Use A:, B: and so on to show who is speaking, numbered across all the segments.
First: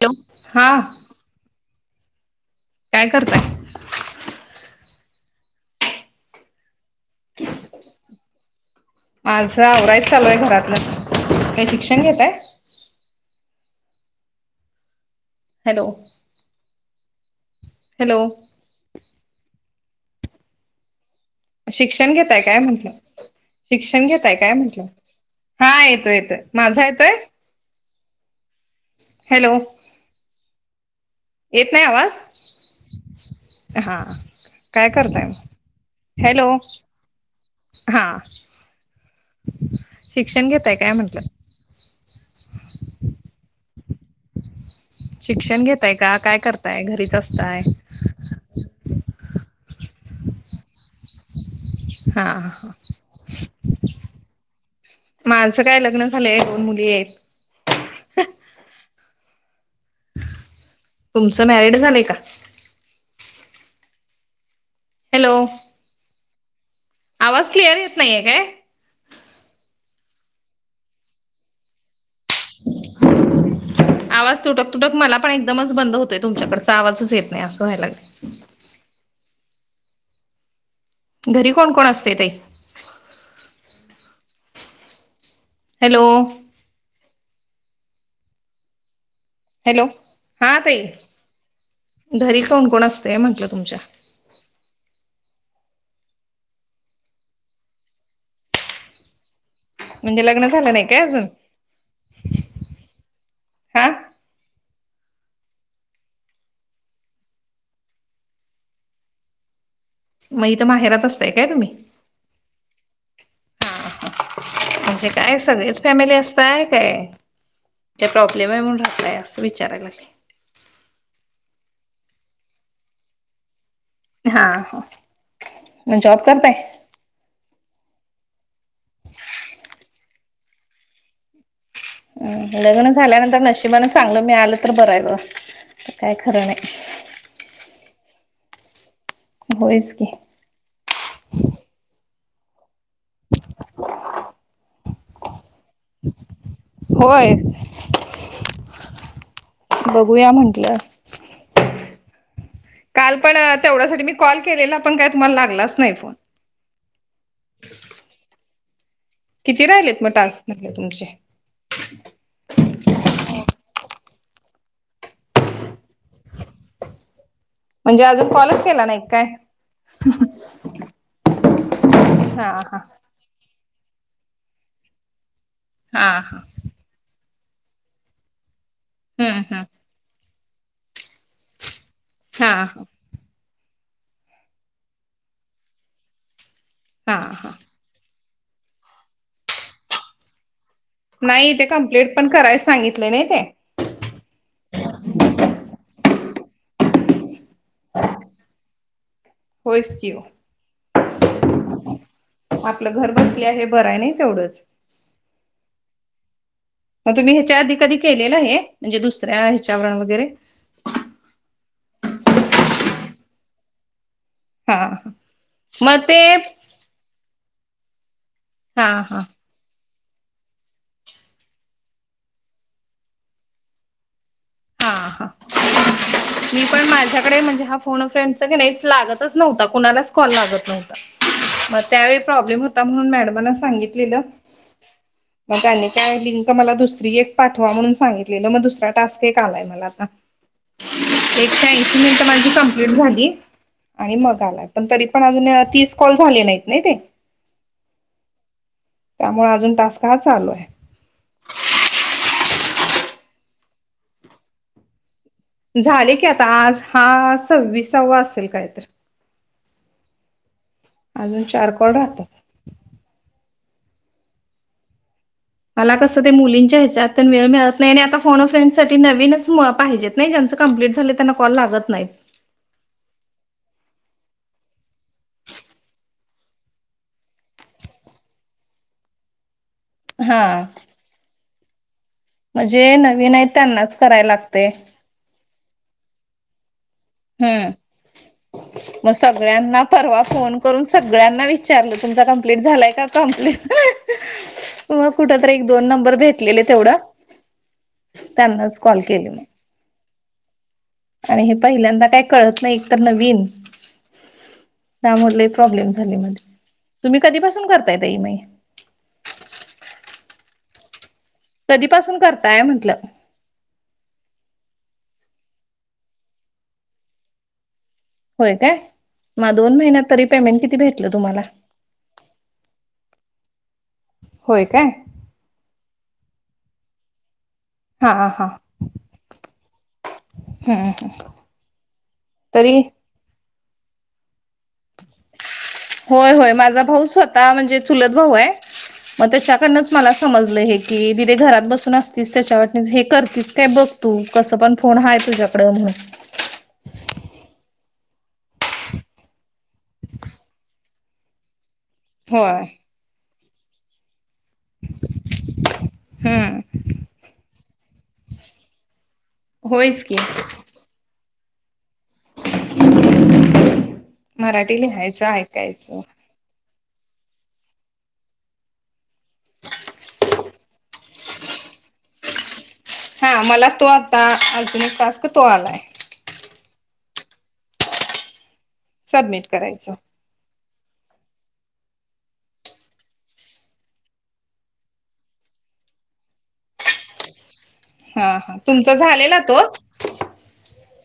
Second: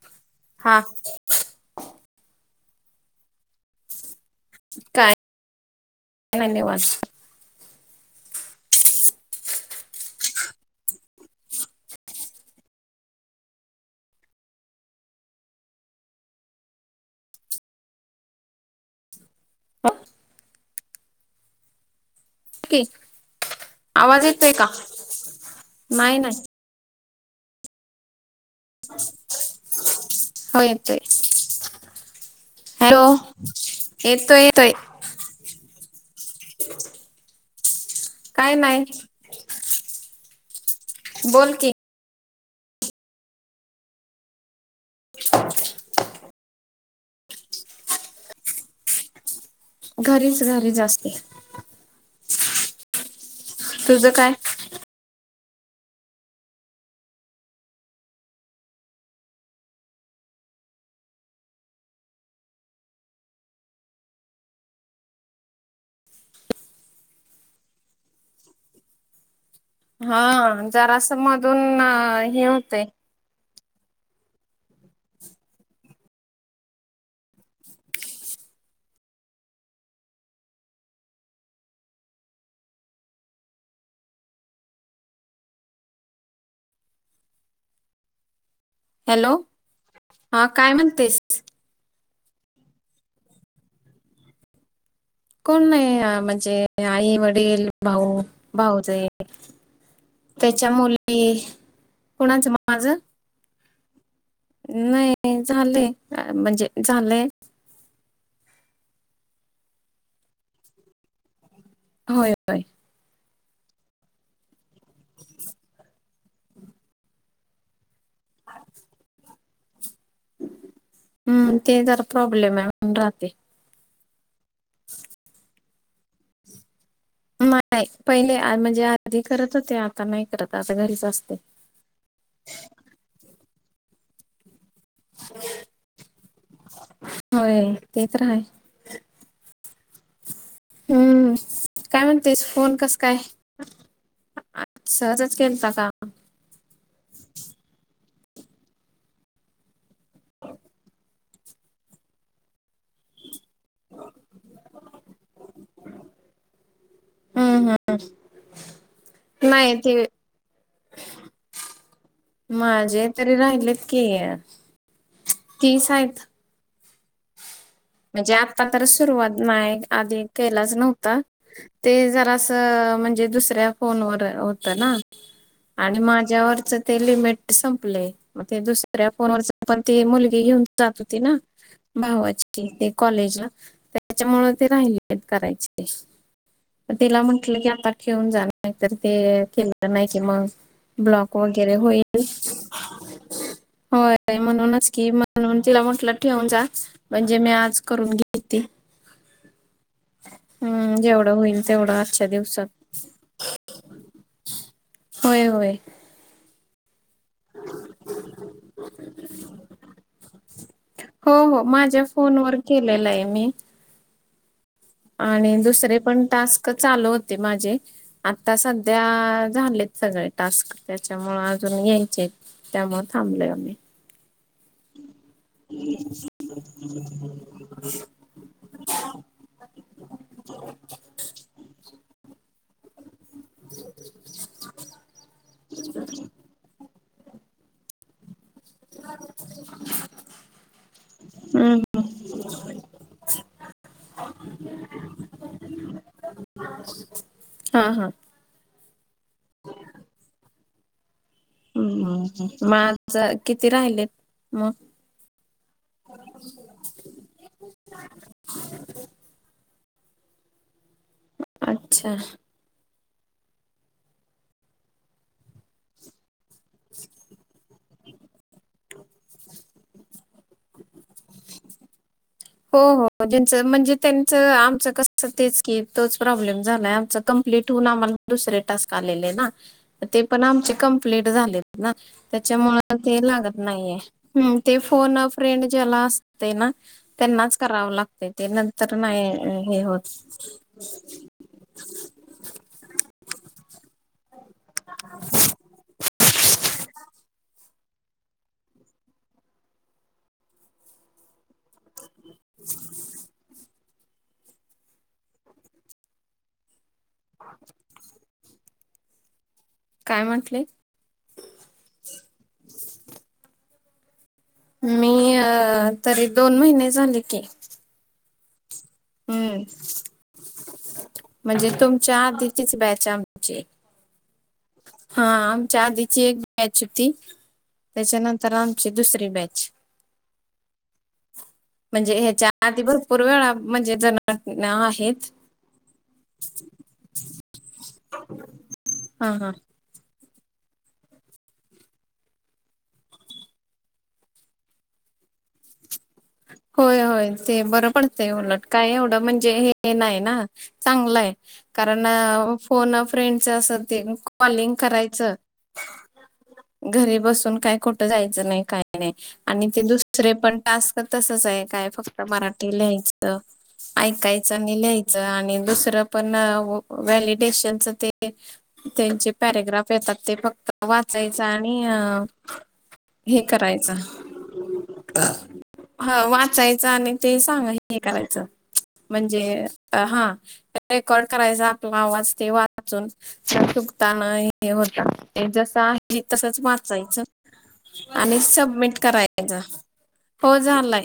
A: Hello
B: हा
A: हां. काय करताय?
B: काय काय नाई निवांत.
A: माझं आवरायचं चालूय घरातलं, काय शिक्षण घेताय? हॅलो. हॅलो. शिक्षण घेताय काय
B: की
A: म्हंटलं? शिक्षण
B: आवाज
A: घेताय
B: येतोय
A: काय
B: का
A: म्हंटलं? हां येतोय
B: नाही
A: येतोय
B: नाही
A: माझा येतोय? हॅलो
B: हो येतोय.
A: येत नाही आवाज?
B: हॅलो
A: हां
B: येतोय येतोय
A: काय करताय म? हॅलो हां.
B: काय नाही
A: शिक्षण घेताय काय म्हंटलं?
B: बोल की.
A: शिक्षण घेताय का? काय करताय? घरीच असताय?
B: घरीच घरी असते.
A: हा हा.
B: तुझं काय?
A: माझं काय लग्न झालंय दोन मुली आहेत. तुमचं मॅरिड झालंय का हॅलो आवाज क्लिअर येत नाहीये काय
B: हा जरासमधून हे होते
A: आवाज तुटक तुटक मला पण एकदमच बंद होतोय तुमच्याकडचा आवाजच येत नाही असं व्हायला लागत घरी कोण कोण असते ते हॅलो.
B: हॅलो.
A: हॅलो
B: हा
A: हां
B: काय
A: ताई
B: म्हणतेस
A: घरी कोण कोण असतय म्हंटलं तुमच्या?
B: कोण नाही अ म्हंजे आई-वडील, भाऊ-भाऊजय.
A: म्हणजे लग्न
B: त्याच्या
A: झालं नाही काय अजून
B: मुली, कोणाचं माझं?
A: हा
B: नाही झालेय म्हणजे झालंय.
A: मग इ तर माहेरात असतय काय तुम्ही
B: होय होय
A: हा म्हणजे काय सगळीच फॅमिली असत आहे काय ते प्रॉब्लेम आहेणूनकलाय असं विचारायला लागे
B: हम्म ते जरा प्रॉब्लेम आहे म्हण राहते
A: हा मग जॉब करताय
B: नाही पहिले म्हणजे आधी करत हो ते आता नाही करत आता घरीच असते
A: हम लग्न झाल्यानंतर नशिबाने चांगलं मी आलं तर बरायल काय खरं नाही
B: होय तेच राहाय
A: होस क
B: हम्म काय म्हणतेस फोन कस काय सहजच केलता का
A: होय बघूया म्हंटलं काल पण तेवढ्यासाठी मी कॉल केलेला पण काय तुम्हाला लागलाच नाही फोन
B: हम्म हम्
A: किती राहिलेत मग टास्क मधले तुमचे
B: माझे तरी राहिलेत क तीच आहेत
A: अजून
B: म्हणजे
A: कॉलच
B: आता तर
A: केला नाही काय
B: सुरुवात नाही आधी केलाच नव्हता ते जरा
A: हा हा
B: असं म्हणजे दुसऱ्या फोनवर होत ना आणि
A: हा हा
B: माझ्यावरच ते लिमिट संपले मग ते दुसऱ्या
A: हम्म
B: फोनवर
A: हम्म
B: ते मुलगी घेऊन जात होते ना
A: हा
B: भावाची ते कॉलेजला त्याच्यामु ते राहिले करायचे
A: हा
B: तिला
A: हा
B: म्हंटलं की आता ठेऊन जाणतर ते केलं नाही कि मग ब्लॉक
A: नाही ते
B: वगैरे
A: कम्प्लीट
B: होईल
A: पण करायच सांगितले नाही ते
B: होय म्हणूनच की म्हणून तिला म्हटलं ठेऊून जा म्हणजे मी आज करून घेते
A: होच किओ
B: हम्म जेवढं होईल तेवढं आजच्या दिवसात
A: आपलं घर कसली आहे हे बरं आहे नाही तेवढंच
B: होय होय
A: मग तुम्ही ह्याच्या आधी कधी केलेलं आहे म्हणजे दुसऱ्या ह्याच्यावरण वगैरे
B: हो हो माझ्या फोनवरर केलेला आहे मी
A: हा
B: आणि दुसरे
A: मग ते
B: पण टास्क चालू होते माझे आता
A: हा
B: सध्या
A: हा
B: झालेत सगळे टास्क त्याच्यामु अजून यायचे त्यामु थांबलय आम्ही
A: हा हा मी पण माझ्याकडे म्हणजे हा को फ्रेंड नाही लागतच नव्हता कुणालाच कॉल लागत नव्हता मग त्यावेळी प्रॉब्लेम होता म्हणून मॅडमला सांगितलेलं मग त्यांनी काय लिंक मला दुसरी एक पाठवा म्हणून सांगितलेलं मग दुसऱ्या य मला आ एक
B: हम्म.
A: ऐशी मिनट माझी कंप्लीट झाली आणि मग आला पण तरी पण अजून तीस कॉल झाले नाहीत नाही ते
B: हा हा
A: त्यामुळे अजून तास का चालू आहे
B: ह् माझ किती राहिले मग
A: झाले की आता आज हा सव्वीसावा असेल काय तर अजून चार कोडा
B: अच्छा.
A: आता मला कसं ते मुलींच्या ह्याच्यात तेन पण वेळ मिळत नाही आणि आता फोनआप फ्रेंडसाठी नवीनच पाहिजेत नाही ज्यांचं कंप्लीट झाले त्यांना कॉल लागत नाही.
B: हो हो ज्यांचं म्हणजे त्यांचं आमचं कस तेच की तोच प्रॉब्लेम झालाय आमचा कंप्लीट हो दुसरे टास्क आलेले ना. ते पण
A: हा
B: आमचे कम्प्लीट झाले ना.
A: म्हणजे
B: त्याच्यामुळे ते
A: नवीन आहेत
B: लागत
A: त्यांनाच करायला
B: नाहीये
A: लागते
B: ते फोन अप फ्रेंड ज्याला असते ना. त्यांनाच करावं लागते ते नंतर
A: हम्म मग
B: नाही हे
A: सगळ्यांना
B: होत
A: परवा फोन करून सगळ्यांना विच विचारल तुमचा कंप्लीट झालाय का कम्प्लीट मग कुठ तर एक दोन नंबर भेटलेले तेवढं त्यांना कॉल केलेला आणि हे पहिल्यांद काय कळत नाही एकत नविन त्यामुळे लय प्रॉब्लेम झाले म्हणजे तुम्ही कधीपासून करतायेतई
B: काय म्हटले
A: कधीपासून करताय म्हंटलं.
B: मी अ तरी दोन महिने झाले की.
A: होय काय मग
B: हम्म
A: दोन महिन्यात तरी पेमेंट किती भेटलं तुम्हाला.
B: चार दितीच बॅचा आमची.
A: होय काय.
B: हा आमच्या आधीचे एक बॅच होती.
A: हा हा
B: त्याच्यानंतर आमची दुसरी बॅच.
A: हम्म
B: म्हणजे ह्याच्या
A: तरी
B: आधी भरपूर वेळा म्हणजे ज [inaudible]
A: होय होय माझा भाऊ स्वत म्हणजे चुलत भाऊ आहे मग
B: हा हा
A: त्याच्याकड मी मला समजलं हे की दिदे घरात बसून असतीस त्याच्या वाटने हे करतीस काय बघ तू कसं पण फोन हाय तुझ्याकड म्हणून
B: होय होय ते बरं पडतंय उलट काय एवढं म्हणजे हे नाही ना. चांगलं आहे कारण
A: होय
B: फोन फ्रेंडच अस ते कॉलिंग करायचं.
A: हम्म
B: घरी बसून काय कुठं जायचं नाही काय नाही आणि ते
A: होयच की
B: दुसरे पण टस्क तसच आहे काय फक्त मराठी लिहायच ऐकायचं आणि
A: मराठी
B: लियचं
A: लिहायचं
B: आणि
A: ऐकायचं
B: दुसर पन ना व व्हॅलिडेशनच ते त्यांचे पॅरेग्राफ येतात ते फक्त वाचायचं आणि अ
A: हा मला तो आता अजून एक टास्क तो आलाय.
B: ह वाचायचं आणि ते सांग हे करायचं म्हणजे
A: सबमिट करायचं
B: हा रेकॉर्ड करायचा आपला आवाज ते वाचून. चुकताना हे होता जस आहे तसच वाचायचं [inaudible]
A: हा
B: आणि
A: हा तुमचा
B: सबमिट
A: झालेला
B: करायच
A: तो
B: हो झालाय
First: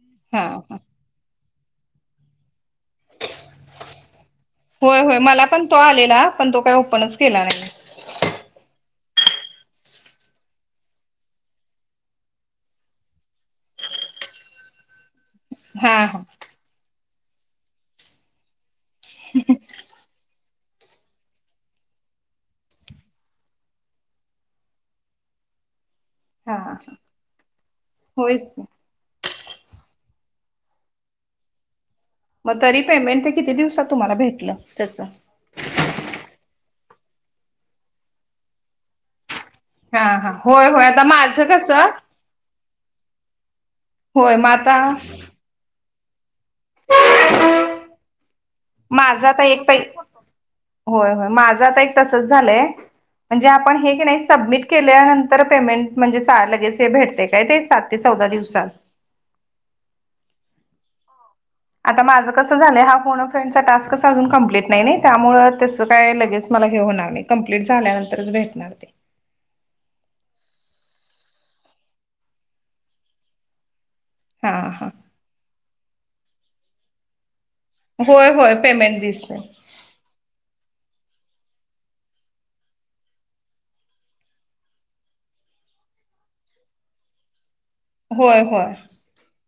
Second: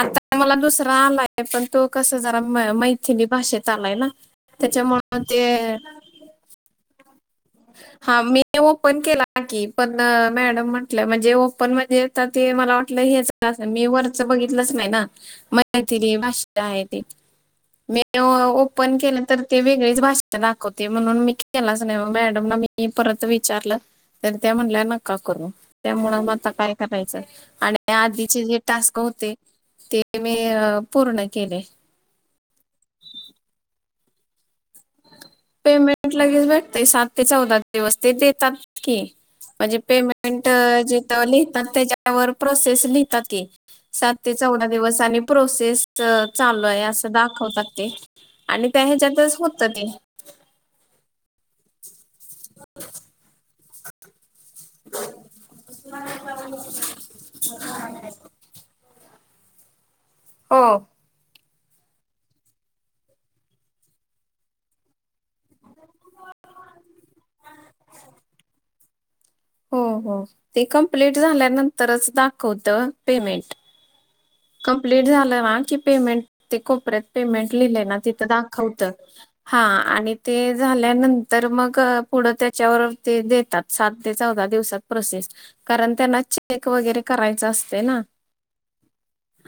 B: आता
A: हा
B: मला
A: हा
B: दुसरा [inaudible] आलाय पण तो कस जरा मैथिली भाषेत आलाय ना.
A: होय होय
B: त्याच्यामुळं
A: मला पण तो
B: ते
A: आलेला पण तो काही ओपनच केला नाही.
B: हा मी ओपन केला की पण मॅडम म्हटलं म्हणजे ओपन म्हणजे आता ते मला वाटलं हेच मी वरच बघितलंच नाही ना म [inaudible]
A: हा हा
B: का आहे ते [unintelligible] मी ओपन केले तर ते वेगळीच भाषा दाखवते म्हणून मी केलाच नाही मॅड मॅडमला मी परत विचारलं त्या म्हल्या नका कर त्यामुळे आता
A: हा
B: काय
A: हा
B: कराय आणि आधीचे
A: होयच
B: जे
A: की.
B: टास्क होते ते ते मी पूर्ण केले
A: मग तरी पेमेंट ते किती दिवसात तुम्हाला भेटलं त्याच
B: पेमेंट लगेच भेटतेय सात ते चौदा दिवस ते देतात की म्हणजे
A: हा हा
B: पेमेंट
A: होय होय आता
B: जेवली
A: माझं
B: तर
A: कसं
B: त्याच्यावर प्रोसेस लिहता ती सात ते
A: होय मग
B: चौदा
A: आता
B: दिवस आणि प्रोसेस चालू आहे असं दाखवतात ते आणि त्या
A: माझा
B: ह्याच्यातच
A: आता
B: होत
A: एक पै
B: ते.
A: होय होय माझं आता एक तसच झालंय म्हणजे आपण हे की नाही. सबमिट केल्यानंतर पेमेंट म्हणजे लगेच हे भेटते काय ते सात ते चौदा दिवसात.
B: हो
A: आता माझं कसं झालंय हा पूर्ण फ्रेंडचा टास्कच अजून कं्प्लीट नाही त्यामुळं त्याचं काय लगेच मला हे होणार नाही कंप्लीट झाल्यानंतरच भेटणार ते
B: हो हो ते कंप्लीट झाल्यानंतरच दाखवत पेमेंट
A: हा हा
B: कंप्लीट झालं ना की पेमेंट ते कोपऱ्यात पेमेंट लिहिलंय ना तिथं
A: होय होय
B: दाखवतं
A: पेमेंट दिसतय
B: हा आणि ते झाल्यानंतर मग पुढं त्याच्यावर ते देतात सात चौ दिव प्र कार त्यांना चेक वगैरे करायच असते
A: होय होय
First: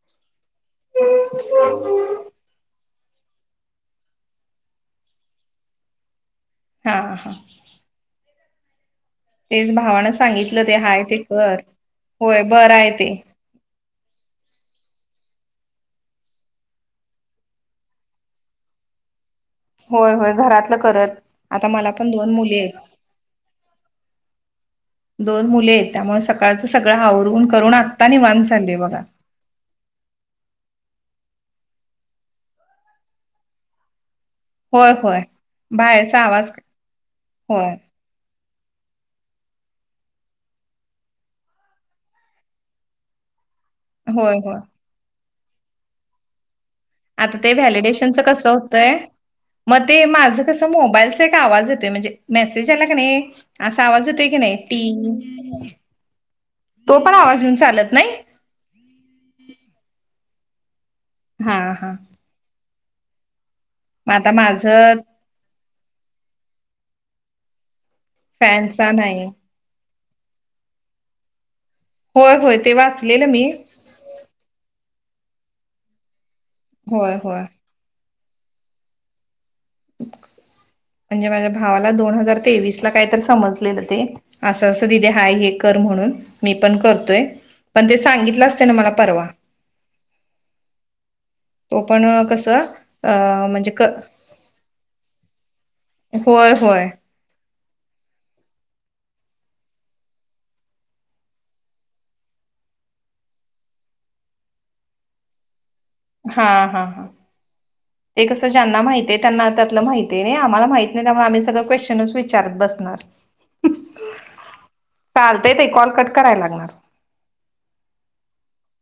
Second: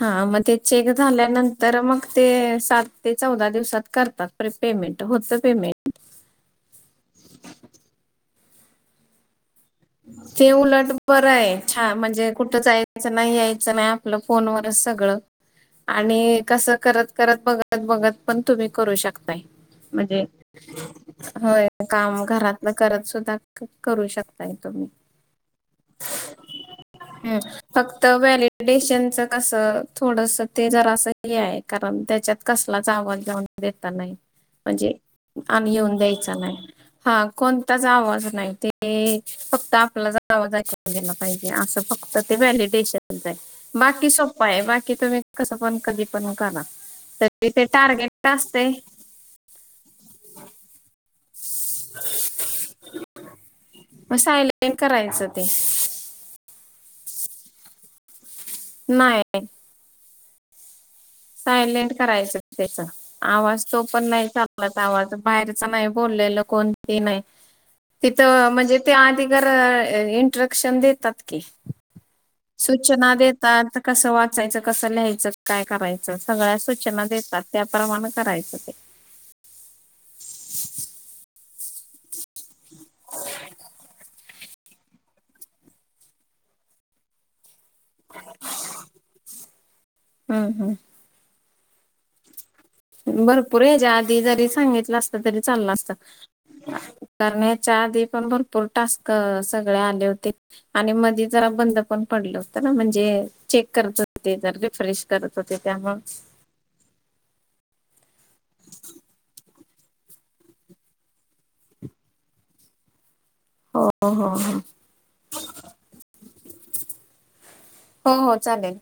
B: हा मग ते चेक झाल्यानंतर मग ते सात ते चौदा दिवसात करतात पेमेंट होतं पेमेंट
A: हा हा तेज
B: ते उलट बरं आहे छान म्हणजे
A: होय
B: कुठंच
A: बरं आहे ते
B: यायचं नाही यायचं ना मलं फोनवरच सगळं आणि कसं करत करत बघत बघत पण तुम्ही करू शकताय
A: होय
B: म्हणजे
A: होय घरातलं करत
B: होय
A: आता मला पण
B: काम
A: दोन मुली
B: घरातलं
A: आहेत
B: करत सुद्धा करू शकत
A: दोन मुले आहेत त्यामुळे सकाळचं सगळं आवरून करून आत्ता निवाण झाचालय बघा
B: कस थोडस ते जरा असं हे आहे कारण त्याच्यात कसलाच आवाज लाऊन देता नाही
A: होय
B: म्हणजे
A: होय
B: आ येऊन
A: बाहेरचा
B: द्यायचा
A: आवाज
B: नाही हा
A: होय
B: कोणताच आवाज नाही ते फक्त आपला जावा ग पाहिजे असं फक्त ते व्हॅलिडेशन बाकी
A: होय
B: सोपा
A: होय
B: आहे बाकी तुम्ही कसं पण कधी पण करा
A: आता
B: तरी
A: ते व्हॅलिडेशनचं
B: टार्गेट
A: कसं
B: असते
A: होतंय मग ते माझं कसं मोबाईलचा एक आवाज येत म्हणजे मेसेज आला की नाही असा आवाज
B: मग
A: होतोय की नाही
B: सायलेंट करायचं ते
A: ती तो पण आवाज येेऊन चालत नाही
B: नाहीय
A: हा
B: सायलेंट
A: हा
B: करायचं त्याचा आवाज तो पण
A: मग
B: नाही
A: आता
B: चालला
A: माझं
B: आवाज बाहेरच नाही बोललेलं कोणती नाही तिथं म्हणजे
A: फॅनचा
B: ते आधी
A: नाही
B: घर इंस्ट्रक्शन देतात की
A: होय होय ते
B: सूचना
A: वाचलेलं मी
B: देतत कसं वाचायचं कसं लिहायचं काय करायचं सगळ्या सूचना
A: होय होय
B: देतात त्या प्रमाण करायचं ते
A: म्हणजे माझ्या भावाला दोन हजार तेवीस ला काहीतर समजलेलं ते असं असं दिदी हाय हे कर म्हणून, मी पण करतोय पण ते सांगितलं असतं ना मला परवा.
B: हम् हम्
A: तो पण कसं? अ
B: भरपूर
A: म्हणजे क
B: ह्याच्या आधी जरी सांगितलं असतं तरी चाललं असतं.
A: होय होय.
B: कारण ह्याच्या आधी पण भरपूर टास्क सगळे आले होते. आणि मधी जरा बंद पण पडलं होतं ना, म्हणजे चेक करत होते ते जरा रिफ्रेश करत होते त्यामळं
A: हा हा हा ते कसं ज्यांना माहित आहे त्यांना त्यातलं माहित आहे नाही आम्हाला माहित नाही त्यामुळे आम्ही सगळं क्वेशचनच विचारत बसणार
B: हो हो ह
A: चालते ते कॉल कट करायला लागणार
B: हो हो चालेल